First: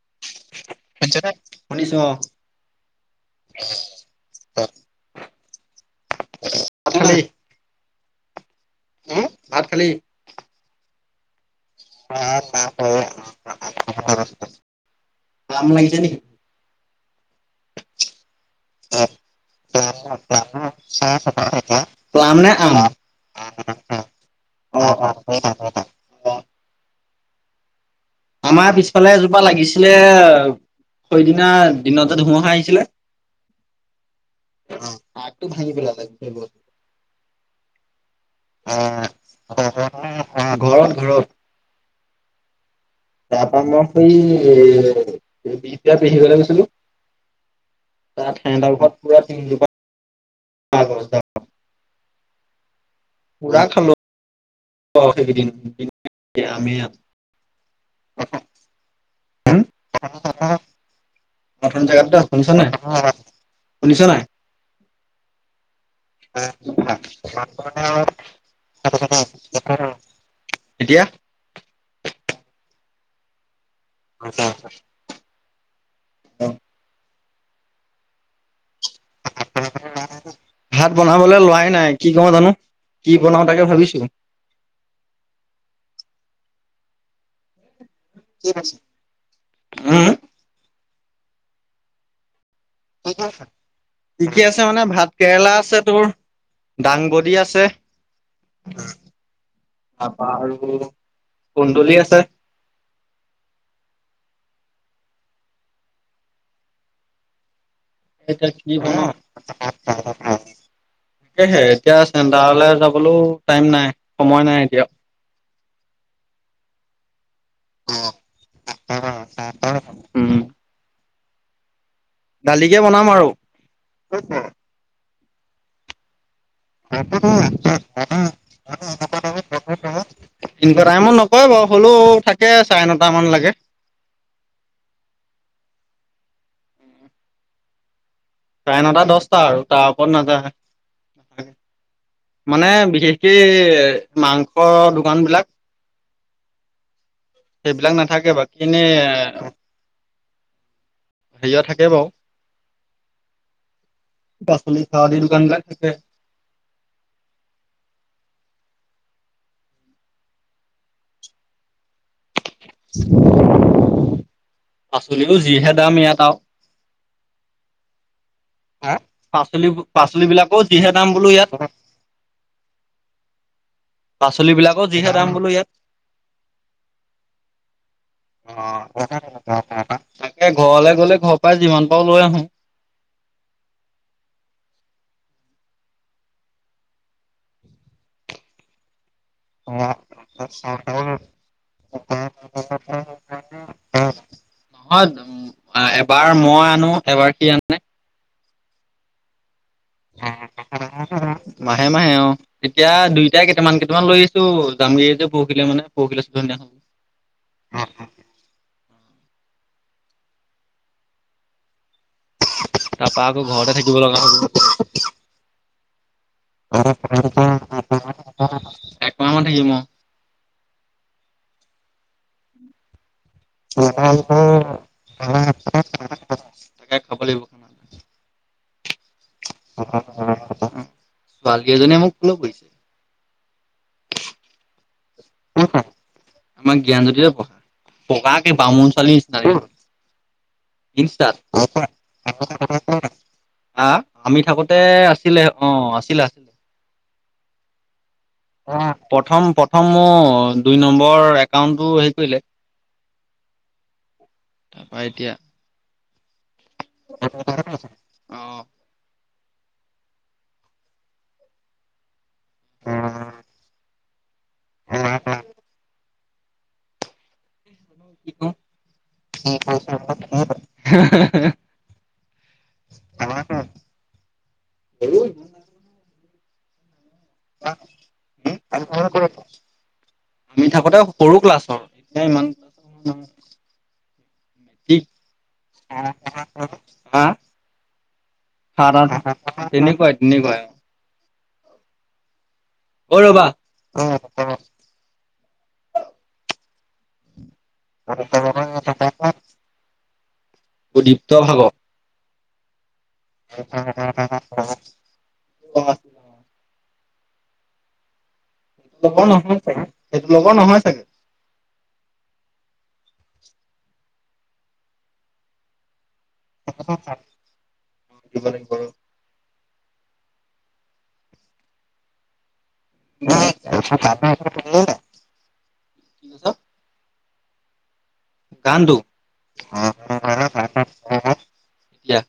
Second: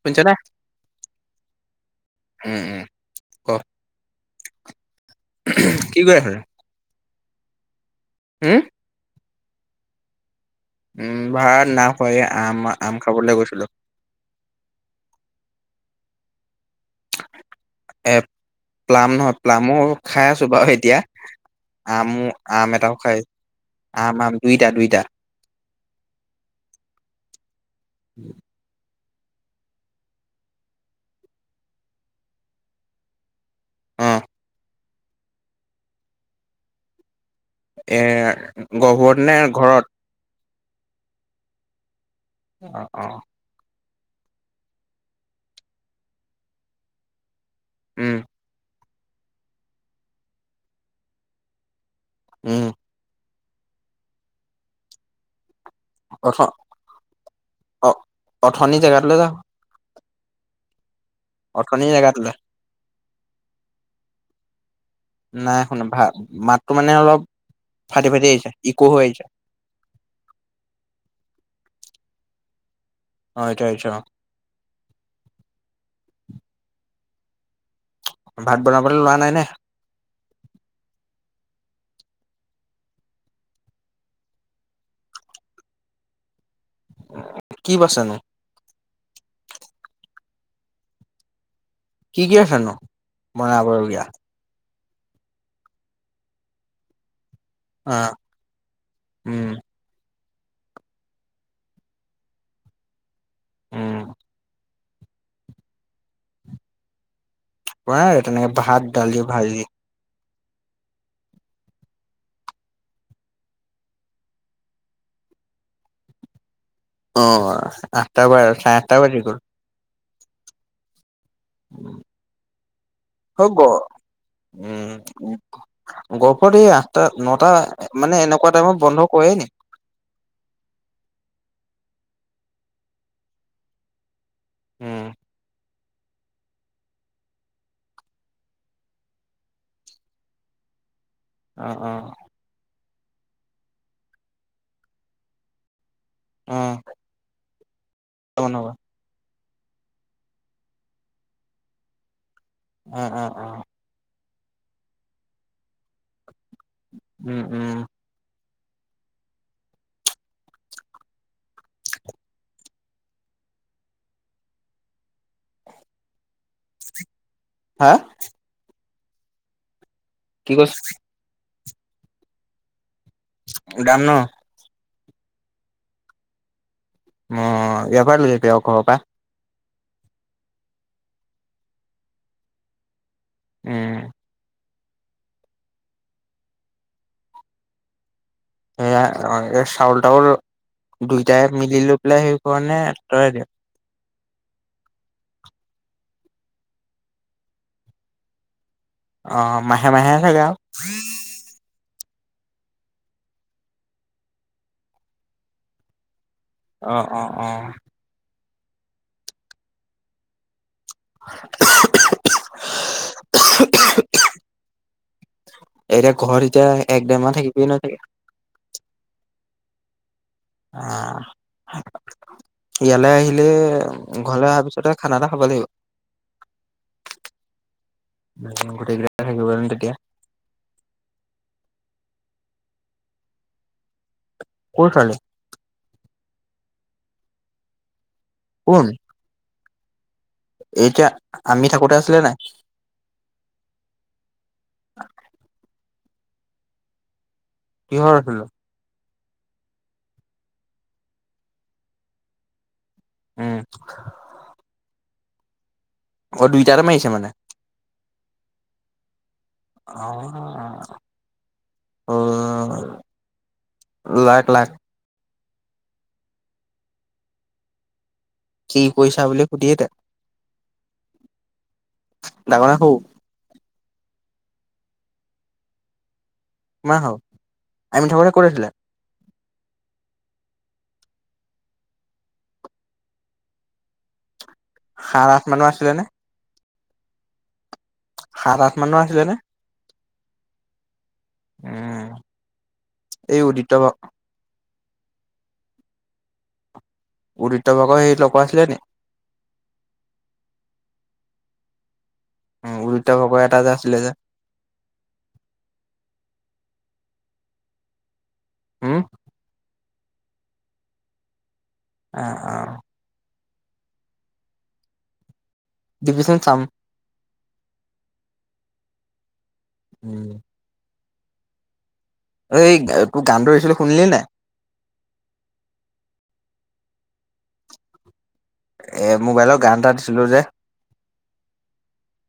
শুনিছা নে? শুনিছ নে শুনিছো অ। উম উম। ক কি কৰি আছ এতিয়া। আপুনি। হুম। হুম ভাত খালি? উম ভাত নাইখোৱা এই আম আম খাবলৈ গৈছিলো। আম লাগিছে নেকি? এপ। প্লাম নহয় প্লামো খাই আছো বাৰু এতিয়া আমো প্লাম নে আম এটাও খাই অ। আম আম দুইটা দুইটা। অ দুইটা দুইটা। [inaudible] আমাৰ পিছফালে এজোপা লাগিছিলে। সেইদিনা দিনতে ধুমুহা আহিছিলে। অ', অ' আগটো ভাঙি পেলালে গোটেই গছজোপাৰ। এ গহপুৰতনে ঘৰত? হা'? ঘৰত ঘৰত। অ', অ'। তাৰপা মই সেই এ বিহপুৰীয়া পেহীৰ ঘৰলে গৈছিলো। উম। [unintelligible] ঘৰত পুৰা তিনিজোপা [unintelligible] গছ উম। পুৰা খালো অ' সেইকেদিন। অথ অ' [unintelligible] অথনি জেগাটোলৈ যা [unintelligible] অথনি নতুন জেগাত দ জেগাটোলৈ শুনিছ নাই শুনিছ নাই নাই শুনা। ভাল ফাটি আহিছে ইকো হৈ আহিছে [unintelligible] এতিয়া অ' এতিয়া আহিছে অ'। [unintelligible] ভাত বনাবলৈ লোৱা নাই নে? [unintelligible] ভাত বনাবলৈ লোৱাই নাই কি কওৰো জানো কি বনাও জানো তাকে ভাবিছো। কি বাছেনো। [unintelligible] উম হম কি কি ৰাখেনো? কি কি আছে মানে ভাত কেৰেলা আছে তোৰ দাংবডি আছে অ', উম। তাৰপা আৰু কুন্দুলি আছে। উম। বনাই তেনেকে এতিয়া কি ভাত দালি ভাজি [unintelligible] তাকেহে এতিয়া চেণ্টাৰলৈ যাবলৈও টাইম নাই সময় নাই এতিয়া। অ' আঠটা বা চাৰে আঠটা বাজি গ'ল। উম দালিকে বনাম আৰু। হৈ গ'ল, উম। গহপুৰত এই আঠটা নটা মানে এনেকুৱা টাইমত বন্ধ কৰে নেকি? এনেকুৱা টাইমট নকযৰে বাৰু, হ'লেও থাকে চাৰে নটা মান লৈকে। উম। চাৰেনটা দহটা আৰু তাৰ ওপৰত নাযায়। অ', অ'। মানে বিশেষকে মাংসৰ দোকান বিলাক অ'। সেইবিলাক নাথাকে, বাকী বনাবা খিনি হেৰিয়া থাকে বাৰু। অ', অ', অ'। পাচলি খৰদি দোকান বিলাক থাকে। উম, হুম। [unintelligible] পাচলিও যিহে দাম ইয়াত আৰু। হা'? পাচলিবোৰ, কি পাচলিবিলাকও কৈছ যিহে দাম বোলো ইয়াত। যাম ন পাচলিবিলাকও যিহে দাম বোলো ইয়াত। অ ইয়াৰ পৰা লৈ যাবি আৰু ঘৰৰ অ', পৰা [inaudible] অ', অ', তাকে ঘৰলে গ'লে ঘৰ পৰাই যিমান পাৰো লৈ আহো। উম। সেয়া অ', এ চাউল তাউল দুইটাই মিলি লৈ পেলাই হেৰি কৰ নে, তয়ে দিয়। নহয় এ-এবাৰ মই আনো, এবাৰ সি আনে। অ', অ' মাহে মাহে নে [inaudible] উহো, মাহে মাহে, অ'। এতিয়া দুইটাই কেইটামান কেইটামান লৈ আহিছোঁ। জামেই যেতিয়া পৰহিলে মানে, [inaudible] দেখা অ', অ', অ'। [unintelligible] তাৰপৰা আকৌ ঘৰতে থাকিব লগা হ'ব। এতিয়া ঘৰত এতিয়া, এক-ডেৰ মাহ থাকিবি নহয় চাগে। অ', অ', অ' এক মাহ মান থাকিম অহ'। অহ'। ইয়ালৈ আহিলে, ঘৰলে অহাৰ পিছতে খানা এটা খাব লাগিব। তাকে, খাব লাগিব। গোটেই কেইটাই থাকিব পাৰিম নহয় তেতিয়া। অ' [inaudible] ছোৱালী এজনীয়ে মোক ফ'ল কৰিছে। ক'ৰ ছোৱালী? আমাৰ জ্ঞানজ্যোতিতে পঢ়া, বগাকে কোন বামুণ ছোৱালীৰ নিচিনা দেখিব। এতিয়া ইষ্টাট আমি থাকোতে আছিলে নাই [inaudible] আআ, আমি থাকোতে আছিলে, অ' আছিলে আছিল। কিহৰ আছিলে? অ' প্ৰথম, প্ৰথম মোৰ দুই নম্বৰ একাউণ্টটো হেৰি কৰিলে। উম। তাৰ পৰা এতিয়া অ' দুইটাতে মাৰিছে মানে, অ অহ'। অ' লাখ লাখ কি কৰিছা বুলি কৰোঁ সুধিয়ে দে [unintelligible] নাৰাখোঁ। এই কিমান হ'ল, আমি থাকোঁতে ক'ত আছিলে। এইফালে ক'ত আছে। নি থাকোতে সৰু ক্লাছৰ, এ ইমান ক্লাছ দি সাত আঠ মানৰ আছিলে নে [unintelligible] হা। সাত আঠ মানৰ সাত-আঠ, আছিলে নে [inaudible] তেনেকুৱাই তেনেকুৱাই, অহ'। উম। ঐ এই ৰ'বা! উদিপ্ত বা উদীপ্ত লগত [inaudible] উদীপ্ত ভাগ উম, উদীপ্ত লগৰে [unintelligible] উম লগৰ নহয় চাগে, সেইটো লগৰ নহয় চাগে। অ', অ'। দিবিচোন চাম। দিবি চোন চাম দিব লাগিব ৰ'। উম। আৰু এই তোৰ গান দিছিলো শুনিলি নে নাই? সেই টো শুনিলি নে নাই? গানটো এ মোবাইলৰ গান এটা দিছিলো যে [unintelligible] এতিয়া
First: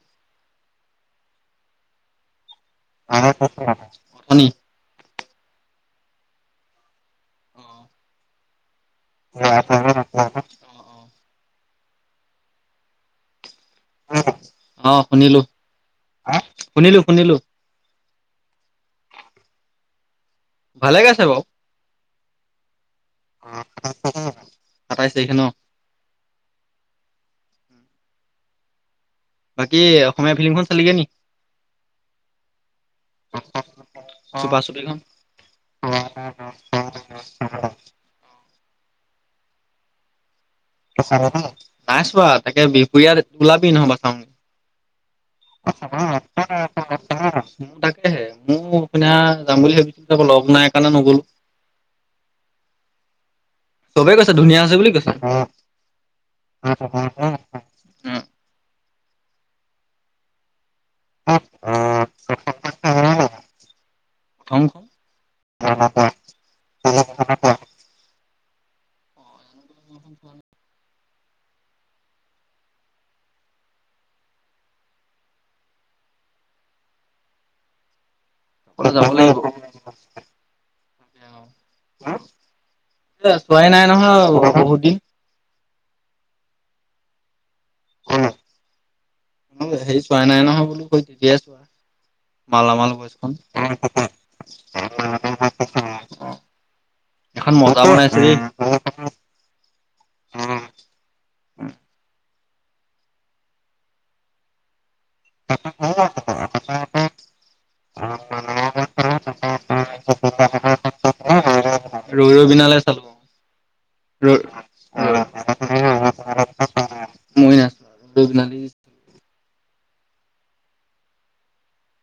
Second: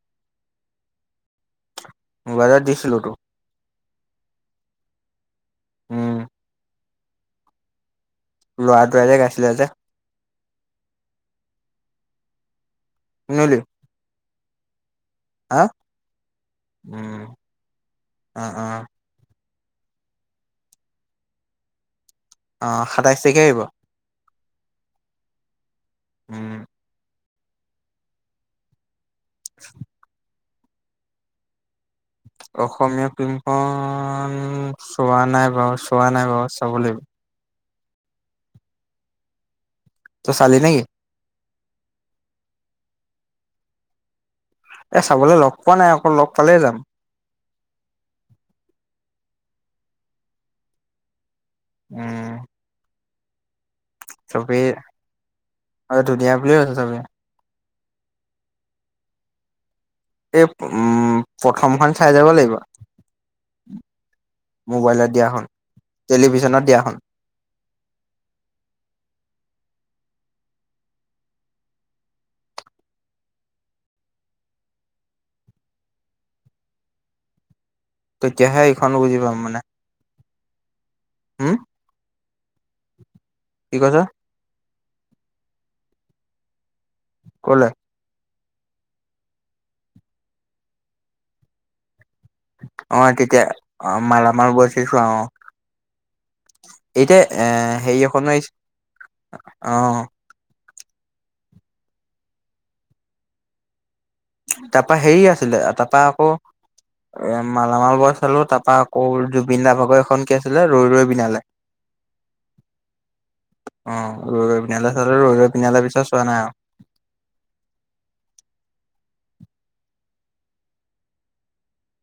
মোবাইলত দিছিলো। তো [unintelligible] [unintelligible] উম অ'। ল'ৰাটোৱে যে গাইছিলে যে [unintelligible] [unintelligible] অ', শুনিলো হা শুনিলো উম শুনিলো। অ', অ'। ভালে গাইছে বাৰু। অ', সাতাইছ তাৰিখে আহিব। সাতাইছ তাৰিখে ন'? উম। বাকী অসমীয়া ফিল্মিখন চালিগে নি? অসমীয়া ফিল্মখন চুপা চুপিখন চোৱা নাই বাৰু চোৱা নাই বাৰু চাব লাগিব। তই চালি নে কি? নাই চোৱা, তাকে বিহপুৰীয়াত ওলাবি নহবা চাওঁ। এ চাবলৈ ল'গ পোৱা নাই আকৌ ল'গ পালেই যাম। আহ মোৰ তাকেহে মোৰ আপুনাৰ যাম বুলি ভাবিছিলো যাব ল'গ নাই কাৰণে নগ'লো। উম। চবে গৈছে ধুনীয়া চবেই আছে বুলি কৈছে অ', ধুনীয়া বুলিয়ে কৈছে চবেই [unintelligible] এই উম, প্ৰথমখন চাই যাব লাগিব। মোবাইলত দিয়াখন, প্ৰথমখন টেলিভিছনত দিয়াখন। [unintelligible] [unintelligible] তেতিয়াহে এইখনো যাব বুজি পাম লাগিব। মানে। হম্? চোৱাই নাই নহয় বহুত দিন। ক'লে? সেই চোৱা নাই নহয় বোলো তেতিয়াই চোৱা। মালামাল অ', বইজখন। তেতিয়াই অ', মালামাল বইজেই চোৱা অ'। এতিয়া এ এখন মজা হেৰি বনাইছে এখনো দেই। আহিছে, অ'। তাৰপা হেৰি আছিলে তাৰপা আকৌ এ মালামাল বয়জ চালো, তাৰ পৰা আকৌ জুবিন দা ভাগৰ এখন কি আছিলে ৰৈ ৰৈ বিনালে। ৰৈ ৰৈ বিনালে চালো। অ', ৰৈ ৰৈ বিনালে চালো, ৰৈ ৰৈ বিনালে পিছত চোৱা নাই আৰু। ময়ো নাই, ৰৈ ৰৈ বিনালে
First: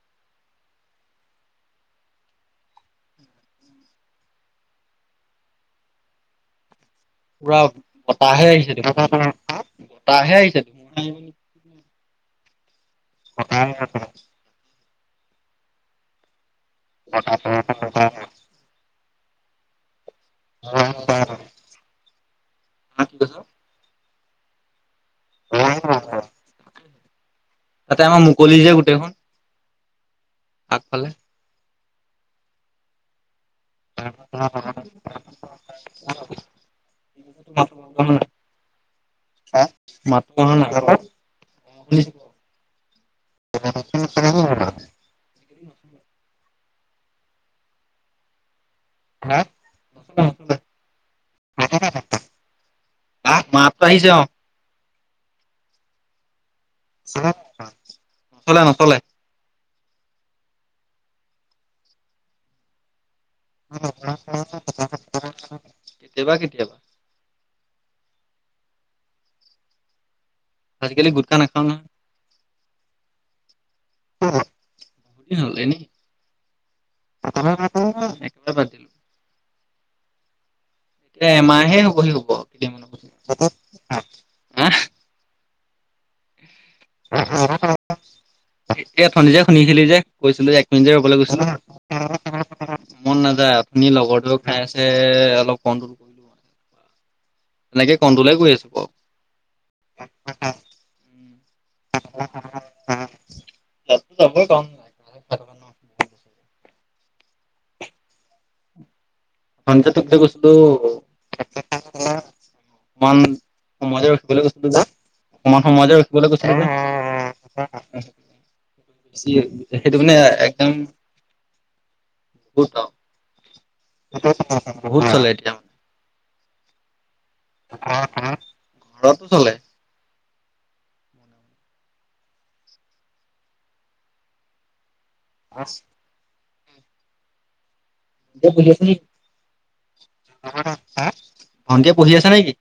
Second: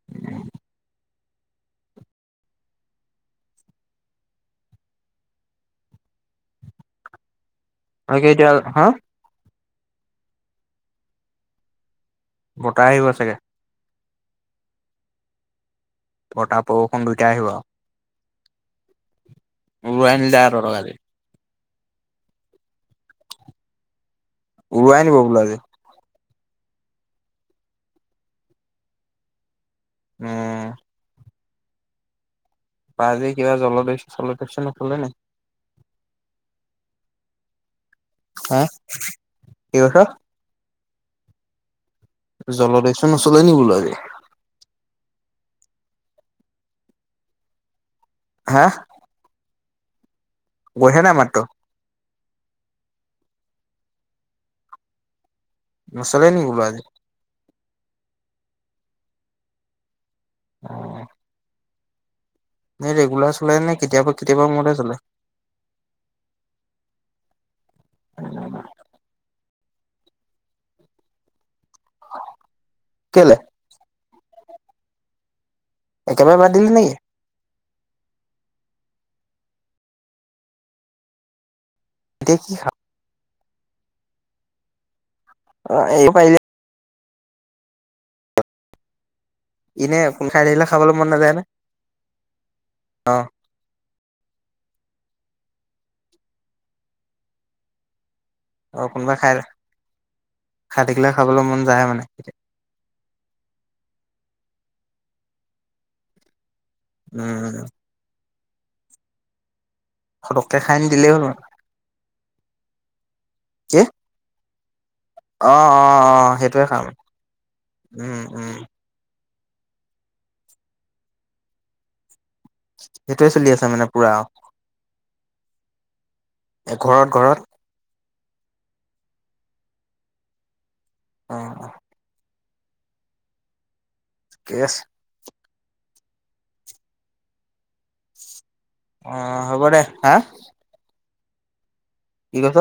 [inaudible] পুৰা বাকী বতাহে এতিয়া আহিছে হা দেখোন বতাহে আহিছে দেখোন। বতাহ আহিব চাগে! [inaudible] বতাহ নেকি? বৰষুণ দুইটাই আহিব। উৰুৱাই নিলে আৰু তঁহতক আজি। উৰুৱাই নিব বোলো আজি। তাতে আমাৰ মুকলি যে গোটেইখন। উম। আগফালে? পাৰ যদি কিবা জল [inaudible] হা কি কৈছ [inaudible] জলদৈসু নচলে নি বোলো আজি? [inaudible] [inaudible] হা? [inaudible] গৈছে নাই মাতটো? [unintelligible] হা মাততো আহিছে অ'। নচলে নেকি বোলো আজি? [unintelligible] নচলে নচলে। অ'। এই ৰেগুলাৰ চলে নে কেতিয়াবা কেতিয়াবা মূৰতহে চলে? কেতিয়াবা কেতিয়াবা। [inaudible] আজিকালি গুটখা নাখাওঁ নহয়। কেলে? [unintelligible] কি হ'ল এনেই। একেবাৰে বাদ দিলি নে কি? [inaudible] [unintelligible] একেবাৰে বাদ দিলো। এ এমাহে হ'বহি হ'ব কি এতিয়া খা মনত পৰিছে। [unintelligible] অ', এৰিব পাৰিলি যে। [inaudible] এই ওঠনি যে শুনিছিলি যে এনে কোন খাই কৈছিলো যে থাকিলে এক মিনিট যে খাবলৈ মন ৰ'বলৈ নাযায় কৈছিলো। নে মন নাযায়, ওঠনি লগৰটোৱেও খাই আছে অলপ কণ্ট্ৰোল এনেকে কণ্ট্ৰোলে কৰি আছো। বাৰু আৰু কোনোবাই খাই খাই থাকিলে খাবলৈ মন যায়ে মানে? [inaudible] উম। [inaudible] ফটককে খাই নি দিলেই হ'ল [unintelligible] মানে অকমান সময় কি যে ৰখিবলৈ কৈছিলো অ অ যে সেইটোৱে খাম অ' অ' উম উম অ'। [unintelligible] সেইটো মানে একদম আৰু সেইটোয়ে চলি আছে মানে পুৰা আৰু বহুত চলে এতিয়া মানে এ ঘৰত ঘৰত [unintelligible] ঘৰতো চলে? অ', অ'। ঠিকে আছ আছে পঢ়ি আছে নি অ হ'ব দে হা ভণ্টিয়ে পঢ়ি আছে কি নেকি? কৈছ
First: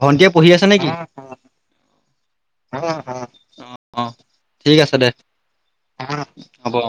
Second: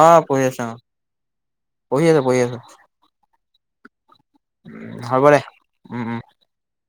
ভণ্টিয়ে পঢ়ি আছে নেকি? পঢি আছে পঢ়ি আছে অ অ অ অ ঠিক আছে দে উম অ উম হ'ব অ